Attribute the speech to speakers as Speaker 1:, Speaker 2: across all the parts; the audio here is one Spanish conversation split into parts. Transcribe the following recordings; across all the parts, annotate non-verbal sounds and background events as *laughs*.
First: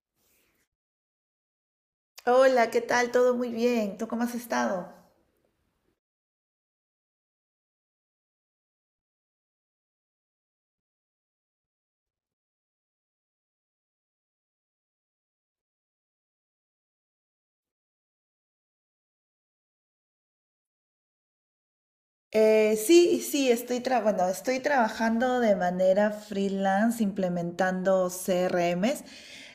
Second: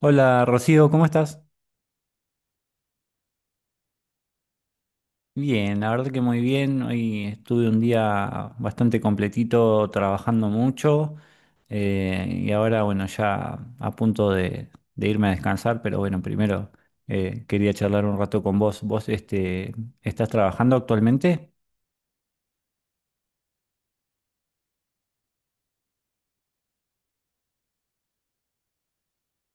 Speaker 1: Hola Rocío, ¿cómo estás?
Speaker 2: Hola, ¿qué tal? Todo muy bien. ¿Tú cómo has estado?
Speaker 1: Bien, la verdad que muy bien. Hoy estuve un día bastante completito trabajando mucho y ahora bueno, ya a punto de irme a descansar, pero bueno, primero quería charlar un rato con vos. ¿Vos estás trabajando actualmente?
Speaker 2: Sí, sí, bueno, estoy trabajando de manera freelance implementando CRMs.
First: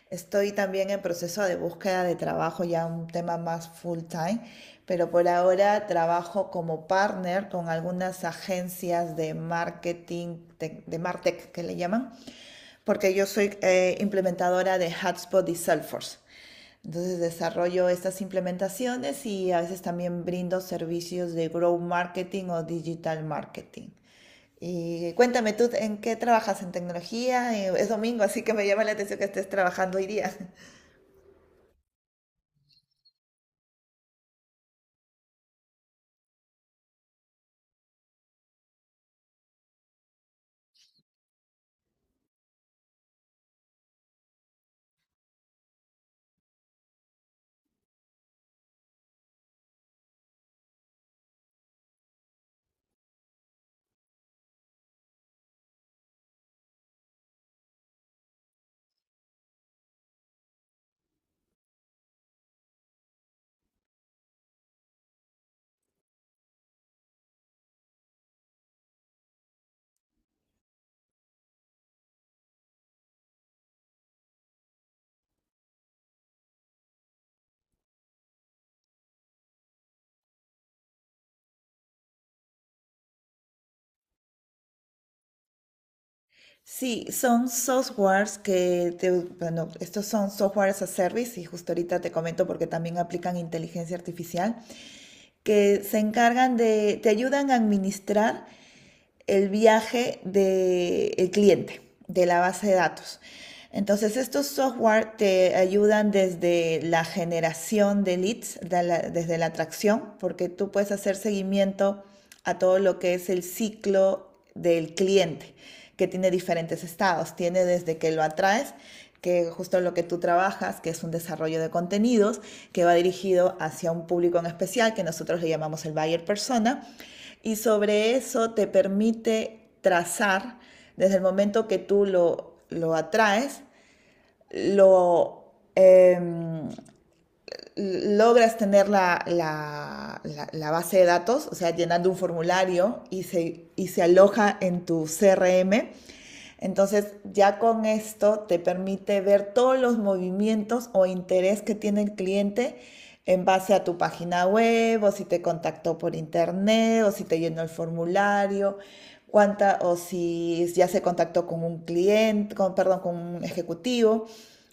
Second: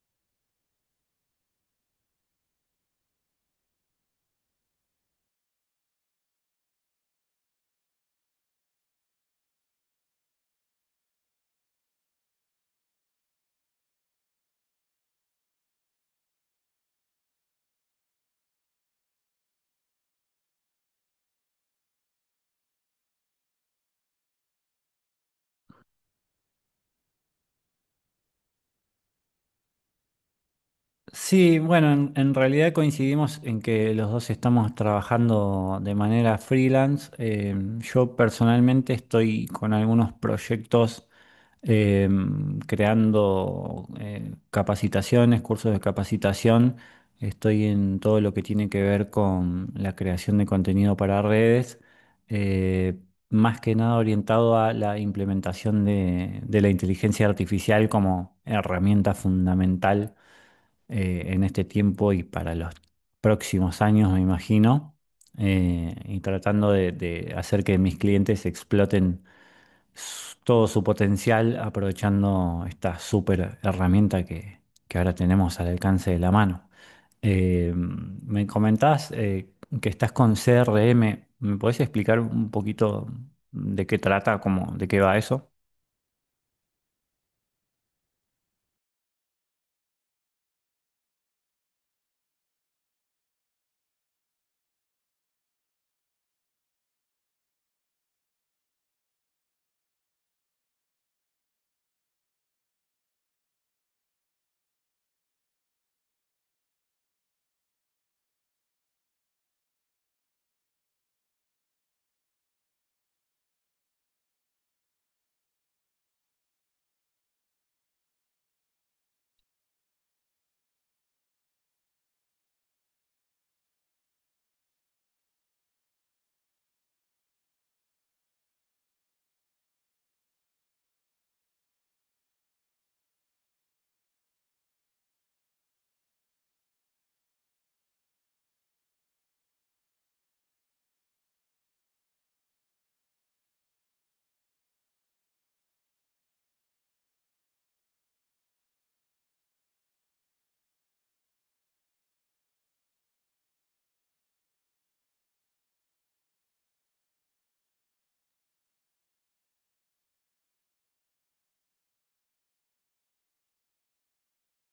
Speaker 2: Estoy también en proceso de búsqueda de trabajo, ya un tema más full time, pero por ahora trabajo como partner con algunas agencias de marketing, de Martech que le llaman. Porque yo soy implementadora de HubSpot y Salesforce. Entonces desarrollo estas implementaciones y a veces también brindo servicios de growth marketing o digital marketing. Y cuéntame tú, ¿en qué trabajas en tecnología? Es domingo, así que me llama la atención que estés trabajando hoy día.
Speaker 1: Sí, bueno, en realidad coincidimos en que los dos estamos trabajando de manera freelance. Yo personalmente estoy con algunos proyectos eh, creando capacitaciones, cursos de capacitación. Estoy en todo lo que tiene que ver con la creación de contenido para redes, eh, más que nada orientado a la implementación de la inteligencia artificial como herramienta fundamental en este tiempo y para los próximos años, me imagino, y tratando de hacer que mis clientes exploten todo su potencial aprovechando esta súper herramienta que ahora tenemos al alcance de la mano. Me comentás que estás con CRM. ¿Me podés explicar un poquito de qué trata, cómo, de qué va eso?
Speaker 2: Sí, son softwares bueno, estos son softwares as a service y justo ahorita te comento porque también aplican inteligencia artificial, que se encargan te ayudan a administrar el viaje del cliente, de la base de datos. Entonces, estos software te ayudan desde la generación de leads, desde la atracción, porque tú puedes hacer seguimiento a todo lo que es el ciclo del cliente, que tiene diferentes estados. Tiene desde que lo atraes, que justo lo que tú trabajas, que es un desarrollo de contenidos, que va dirigido hacia un público en especial, que nosotros le llamamos el buyer persona. Y sobre eso te permite trazar, desde el momento que tú lo atraes, lo, em, logras tener la base de datos, o sea, llenando un formulario y se aloja en tu CRM, entonces ya con esto te permite ver todos los movimientos o interés que tiene el cliente en base a tu página web, o si te contactó por internet, o si te llenó el formulario, cuánta o si ya se contactó con un cliente, perdón, con un ejecutivo.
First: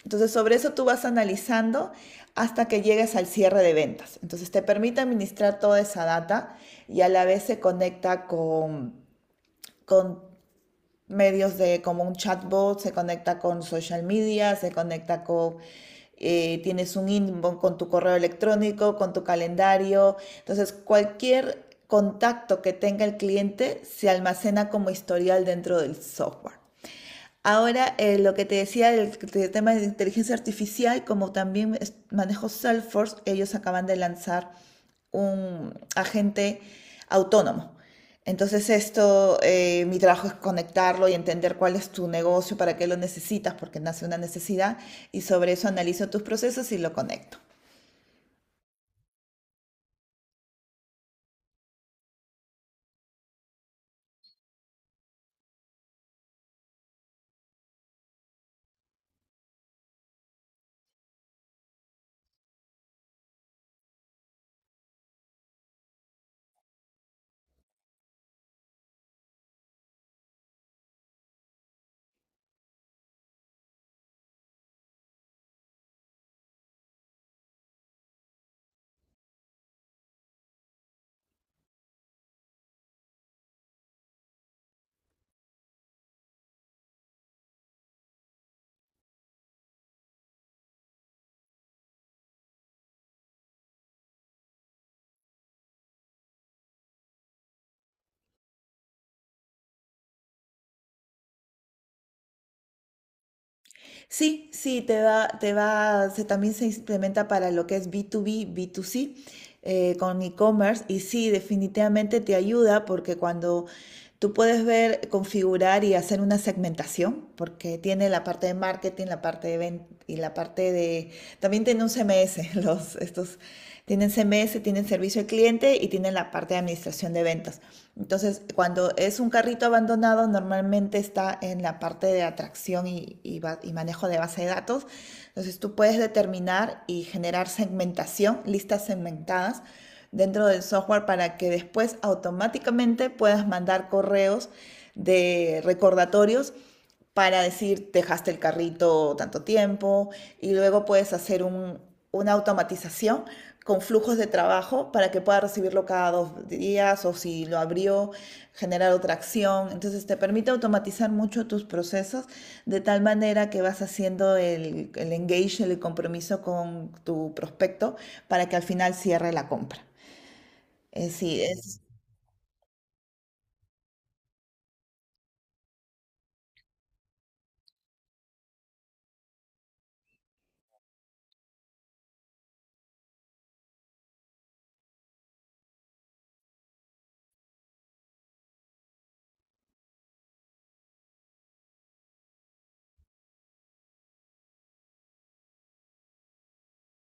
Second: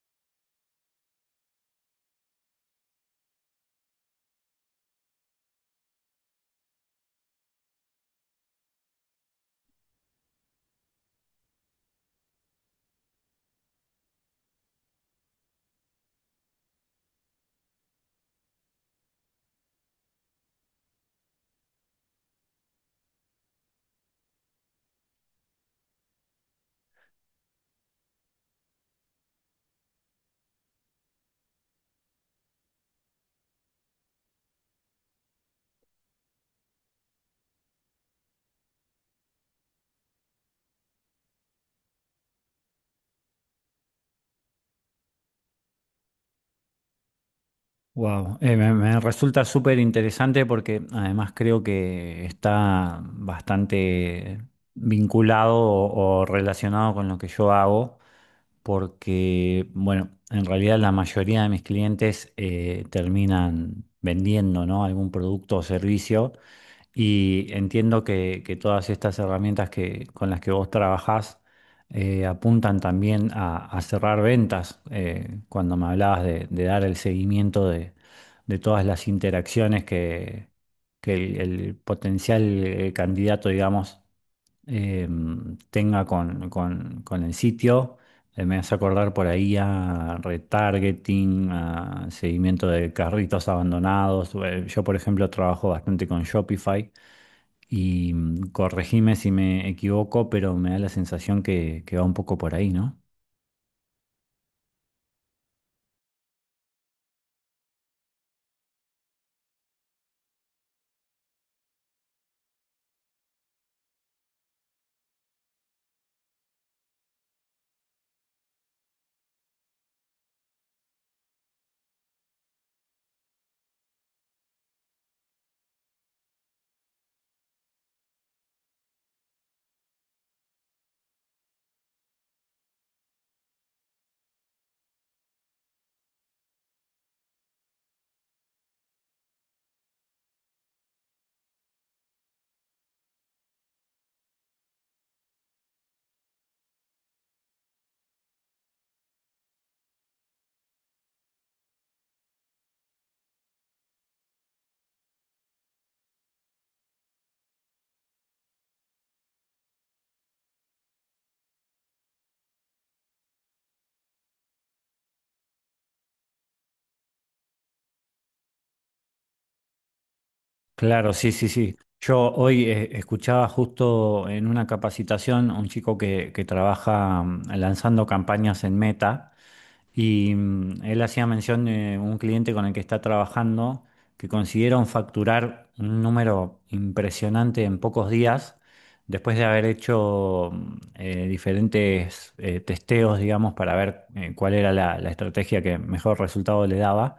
Speaker 2: Entonces sobre eso tú vas analizando hasta que llegues al cierre de ventas. Entonces te permite administrar toda esa data y a la vez se conecta con medios de como un chatbot, se conecta con social media, tienes un inbox con tu correo electrónico, con tu calendario. Entonces, cualquier contacto que tenga el cliente se almacena como historial dentro del software. Ahora, lo que te decía del tema de inteligencia artificial, como también manejo Salesforce, ellos acaban de lanzar un agente autónomo. Entonces, mi trabajo es conectarlo y entender cuál es tu negocio, para qué lo necesitas, porque nace una necesidad, y sobre eso analizo tus procesos y lo conecto.
Speaker 1: Wow, me resulta súper interesante porque además creo que está bastante vinculado o relacionado con lo que yo hago, porque, bueno, en realidad la mayoría de mis clientes terminan vendiendo, ¿no?, algún producto o servicio. Y entiendo que todas estas herramientas que, con las que vos trabajás apuntan también a cerrar ventas. Cuando me hablabas de dar el seguimiento de todas las interacciones que el potencial candidato, digamos, eh, tenga con el sitio, me hace acordar por ahí a retargeting, a seguimiento de carritos abandonados. Yo, por ejemplo, trabajo bastante con Shopify y corregime si me equivoco, pero me da la sensación que va un poco por ahí, ¿no?
Speaker 2: Sí, sí, también se implementa para lo que es B2B, B2C, con e-commerce. Y sí, definitivamente te ayuda porque cuando tú puedes ver, configurar y hacer una segmentación, porque tiene la parte de marketing, la parte de venta y la parte de... También tiene un CMS, *laughs* estos tienen CMS, tienen servicio al cliente y tienen la parte de administración de ventas. Entonces, cuando es un carrito abandonado, normalmente está en la parte de atracción y manejo de base de datos. Entonces, tú puedes determinar y generar segmentación, listas segmentadas dentro del software para que después automáticamente puedas mandar correos de recordatorios para decir dejaste el carrito tanto tiempo y luego puedes una automatización con flujos de trabajo para que pueda recibirlo cada dos días o si lo abrió, generar otra acción. Entonces te permite automatizar mucho tus procesos de tal manera que vas haciendo el engage, el compromiso con tu prospecto para que al final cierre la compra. Eh,
Speaker 1: Claro, sí,
Speaker 2: sí,
Speaker 1: sí, sí.
Speaker 2: es,
Speaker 1: Yo hoy escuchaba justo en una capacitación a un chico que trabaja lanzando campañas en Meta y él hacía mención de un cliente con el que está trabajando que consiguieron facturar un número impresionante en pocos días después de haber hecho diferentes testeos, digamos, para ver cuál era la la estrategia que mejor resultado le daba.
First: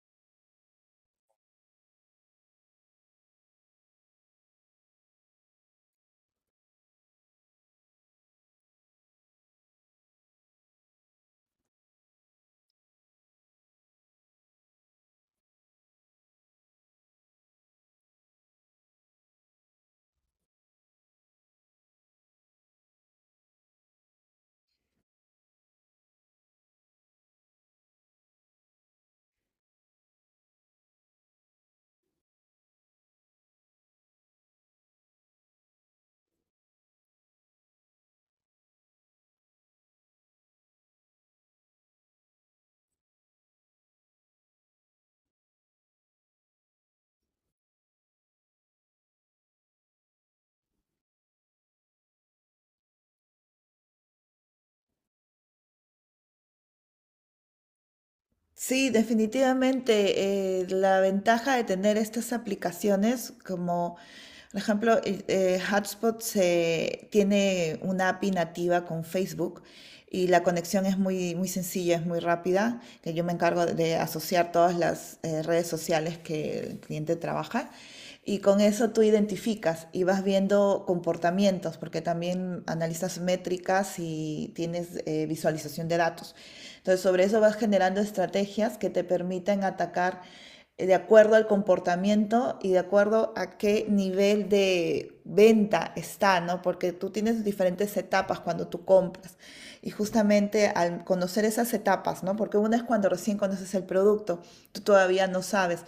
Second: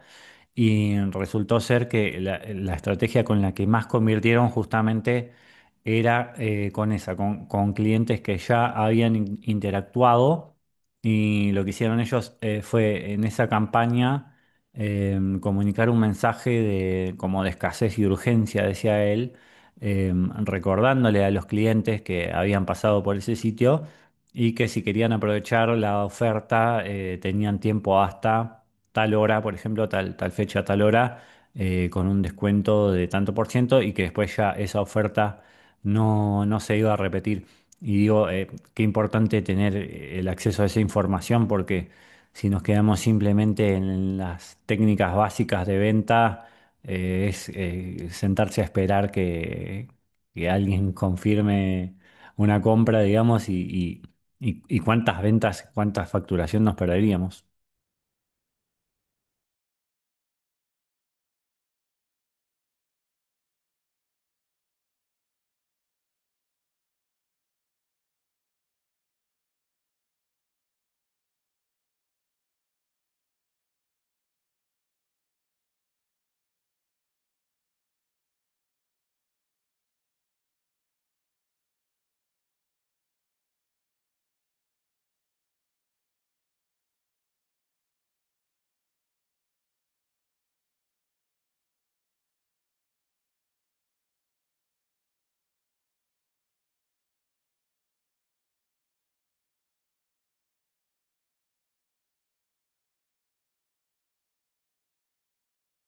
Speaker 1: Y resultó ser que la estrategia con la que más convirtieron justamente era con esa, con clientes que ya habían interactuado. Y lo que hicieron ellos fue en esa campaña comunicar un mensaje de, como de escasez y urgencia, decía él, eh, recordándole a los clientes que habían pasado por ese sitio y que si querían aprovechar la oferta tenían tiempo hasta tal hora, por ejemplo, tal, tal fecha, tal hora, con un descuento de tanto por ciento y que después ya esa oferta no, no se iba a repetir. Y digo, qué importante tener el acceso a esa información porque si nos quedamos simplemente en las técnicas básicas de venta, es sentarse a esperar que alguien confirme una compra, digamos, y cuántas ventas, cuánta facturación nos perderíamos.
Speaker 2: sí, definitivamente la ventaja de tener estas aplicaciones como, por ejemplo, Hotspot tiene una API nativa con Facebook y la conexión es muy sencilla, es muy rápida, que yo me encargo de asociar todas las redes sociales que el cliente trabaja. Y con eso tú identificas y vas viendo comportamientos, porque también analizas métricas y tienes visualización de datos. Entonces, sobre eso vas generando estrategias que te permitan atacar de acuerdo al comportamiento y de acuerdo a qué nivel de venta está, ¿no? Porque tú tienes diferentes etapas cuando tú compras. Y justamente al conocer esas etapas, ¿no? Porque una es cuando recién conoces el producto, tú todavía no sabes.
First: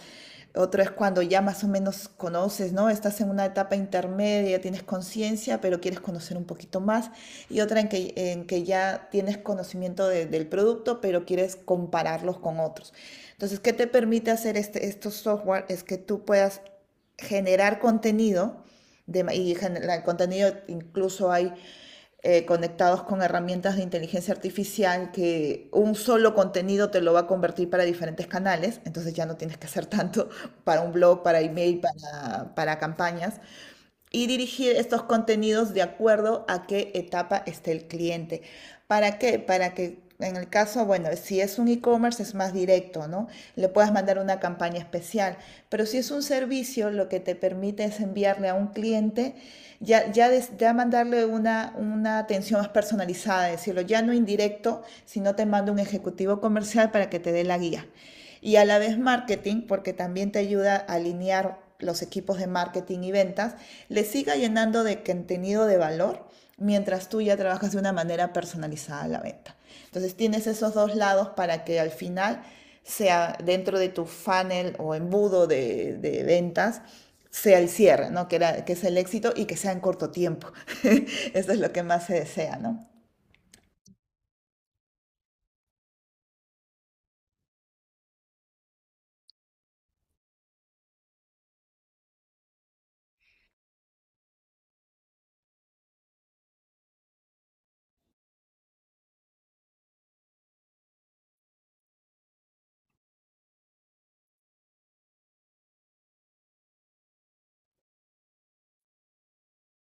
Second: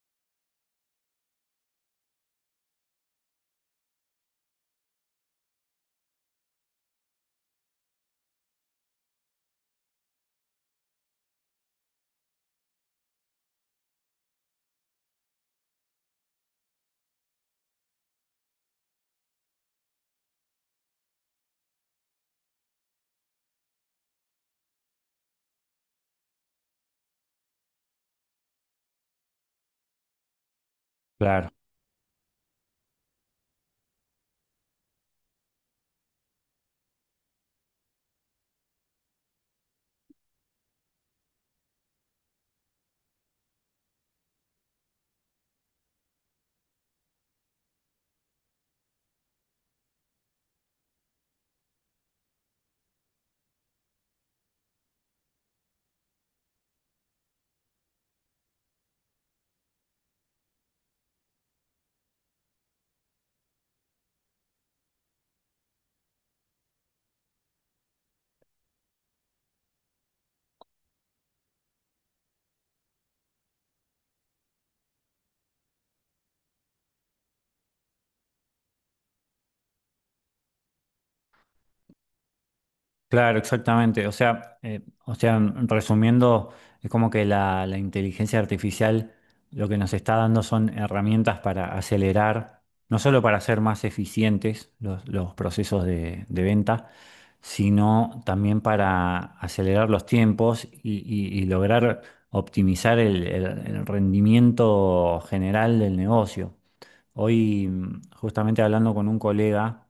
Speaker 2: Otro es cuando ya más o menos conoces, ¿no? Estás en una etapa intermedia, tienes conciencia, pero quieres conocer un poquito más. Y otra en que ya tienes conocimiento del producto, pero quieres compararlos con otros. Entonces, ¿qué te permite hacer estos software? Es que tú puedas generar contenido de y el contenido incluso hay conectados con herramientas de inteligencia artificial que un solo contenido te lo va a convertir para diferentes canales, entonces ya no tienes que hacer tanto *laughs* para un blog, para
Speaker 1: Claro.
Speaker 2: email, para campañas, y dirigir estos contenidos de acuerdo a qué etapa esté el cliente. ¿Para qué? Para que en el caso, bueno, si es un e-commerce es más directo, ¿no? Le puedas mandar una campaña especial, pero si es un servicio, lo que te permite es enviarle a un cliente, ya mandarle una atención más personalizada, decirlo, ya no indirecto, sino te mando un ejecutivo comercial para que te dé la guía y a la vez marketing, porque también te ayuda a alinear los equipos de marketing y ventas, le siga llenando de contenido de valor mientras tú ya trabajas de una manera personalizada la venta. Entonces tienes esos dos lados para que al final sea dentro de tu funnel o embudo de ventas, sea el cierre, ¿no? Que es el éxito y que sea en corto tiempo. *laughs* Eso es lo que más se desea, ¿no?
Speaker 1: Claro, exactamente. O sea, resumiendo, es como que la inteligencia artificial lo que nos está dando son herramientas para acelerar, no solo para hacer más eficientes los procesos de venta, sino también para acelerar los tiempos y lograr optimizar el el rendimiento general del negocio. Hoy, justamente hablando con un colega,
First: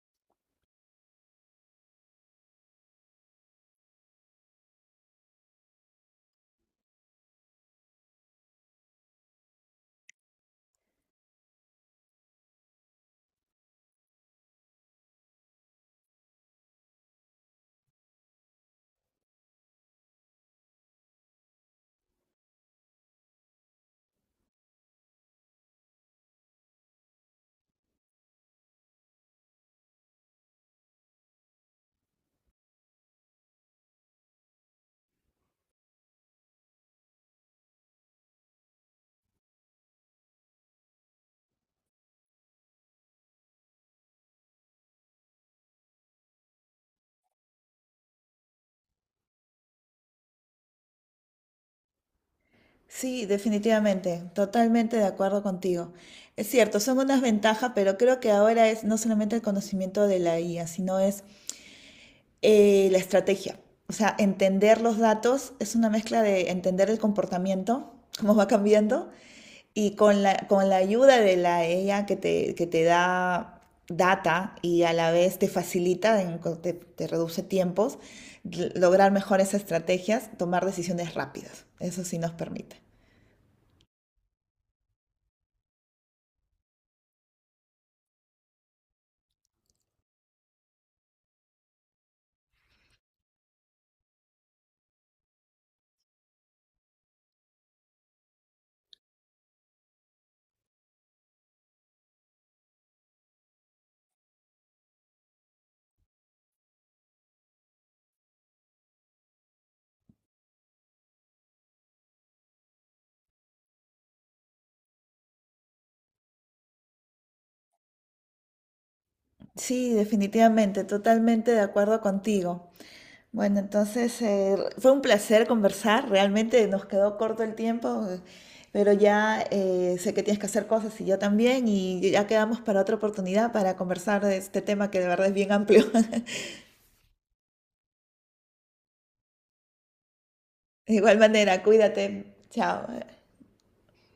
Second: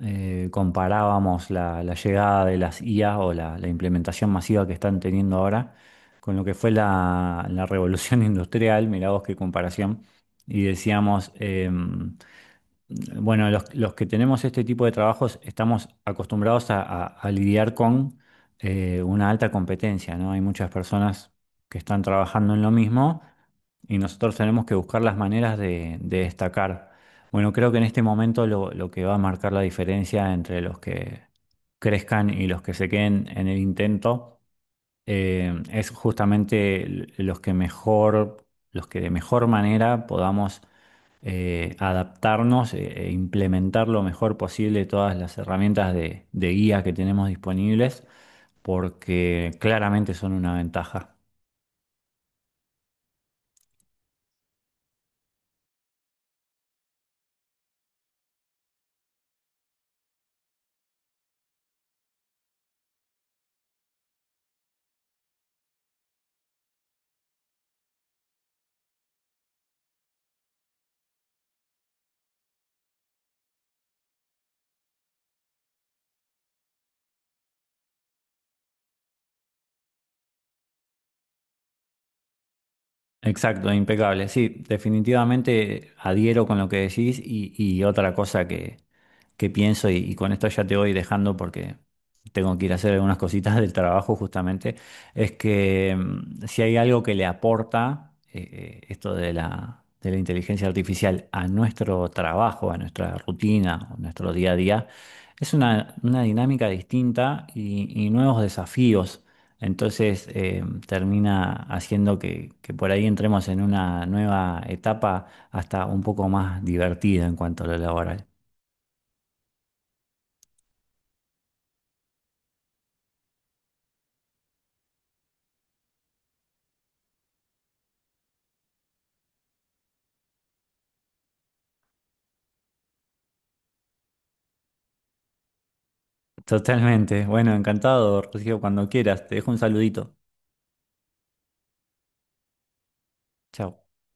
Speaker 1: comparábamos la llegada de las IA o la implementación masiva que están teniendo ahora con lo que fue la revolución *laughs* industrial, mirá vos qué comparación, y decíamos, bueno, los que tenemos este tipo de trabajos estamos acostumbrados a, a lidiar con una alta competencia, ¿no? Hay muchas personas que están trabajando en lo mismo y nosotros tenemos que buscar las maneras de destacar. Bueno, creo que en este momento lo que va a marcar la diferencia entre los que crezcan y los que se queden en el intento es justamente los que mejor, los que de mejor manera podamos adaptarnos e implementar lo mejor posible todas las herramientas de guía que tenemos disponibles, porque claramente son una ventaja.
Speaker 2: Sí, definitivamente, totalmente de acuerdo contigo. Es cierto, son unas ventajas, pero creo que ahora es no solamente el conocimiento de la IA, sino es la estrategia. O sea, entender los datos es una mezcla de entender el comportamiento, cómo va cambiando, y con con la ayuda de la IA que te da data y a la vez te facilita, te reduce tiempos, lograr mejores estrategias, tomar decisiones rápidas. Eso sí nos permite.
Speaker 1: Exacto, impecable. Sí, definitivamente adhiero con lo que decís y otra cosa que, qué pienso y con esto ya te voy dejando porque tengo que ir a hacer algunas cositas del trabajo justamente, es que si hay algo que le aporta esto de de la inteligencia artificial a nuestro trabajo, a nuestra rutina, a nuestro día a día, es una dinámica distinta y nuevos desafíos. Entonces termina haciendo que por ahí entremos en una nueva etapa hasta un poco más divertida en cuanto a lo laboral.
Speaker 2: Sí, definitivamente, totalmente de acuerdo contigo. Bueno, entonces fue un placer conversar, realmente nos quedó corto el tiempo, pero ya sé que tienes que hacer cosas y yo también, y ya quedamos para otra oportunidad para conversar de este tema que de verdad es bien amplio. *laughs*
Speaker 1: Totalmente. Bueno, encantado, Rocío, cuando quieras. Te dejo un saludito.
Speaker 2: De igual manera, cuídate, chao.
Speaker 1: Chao.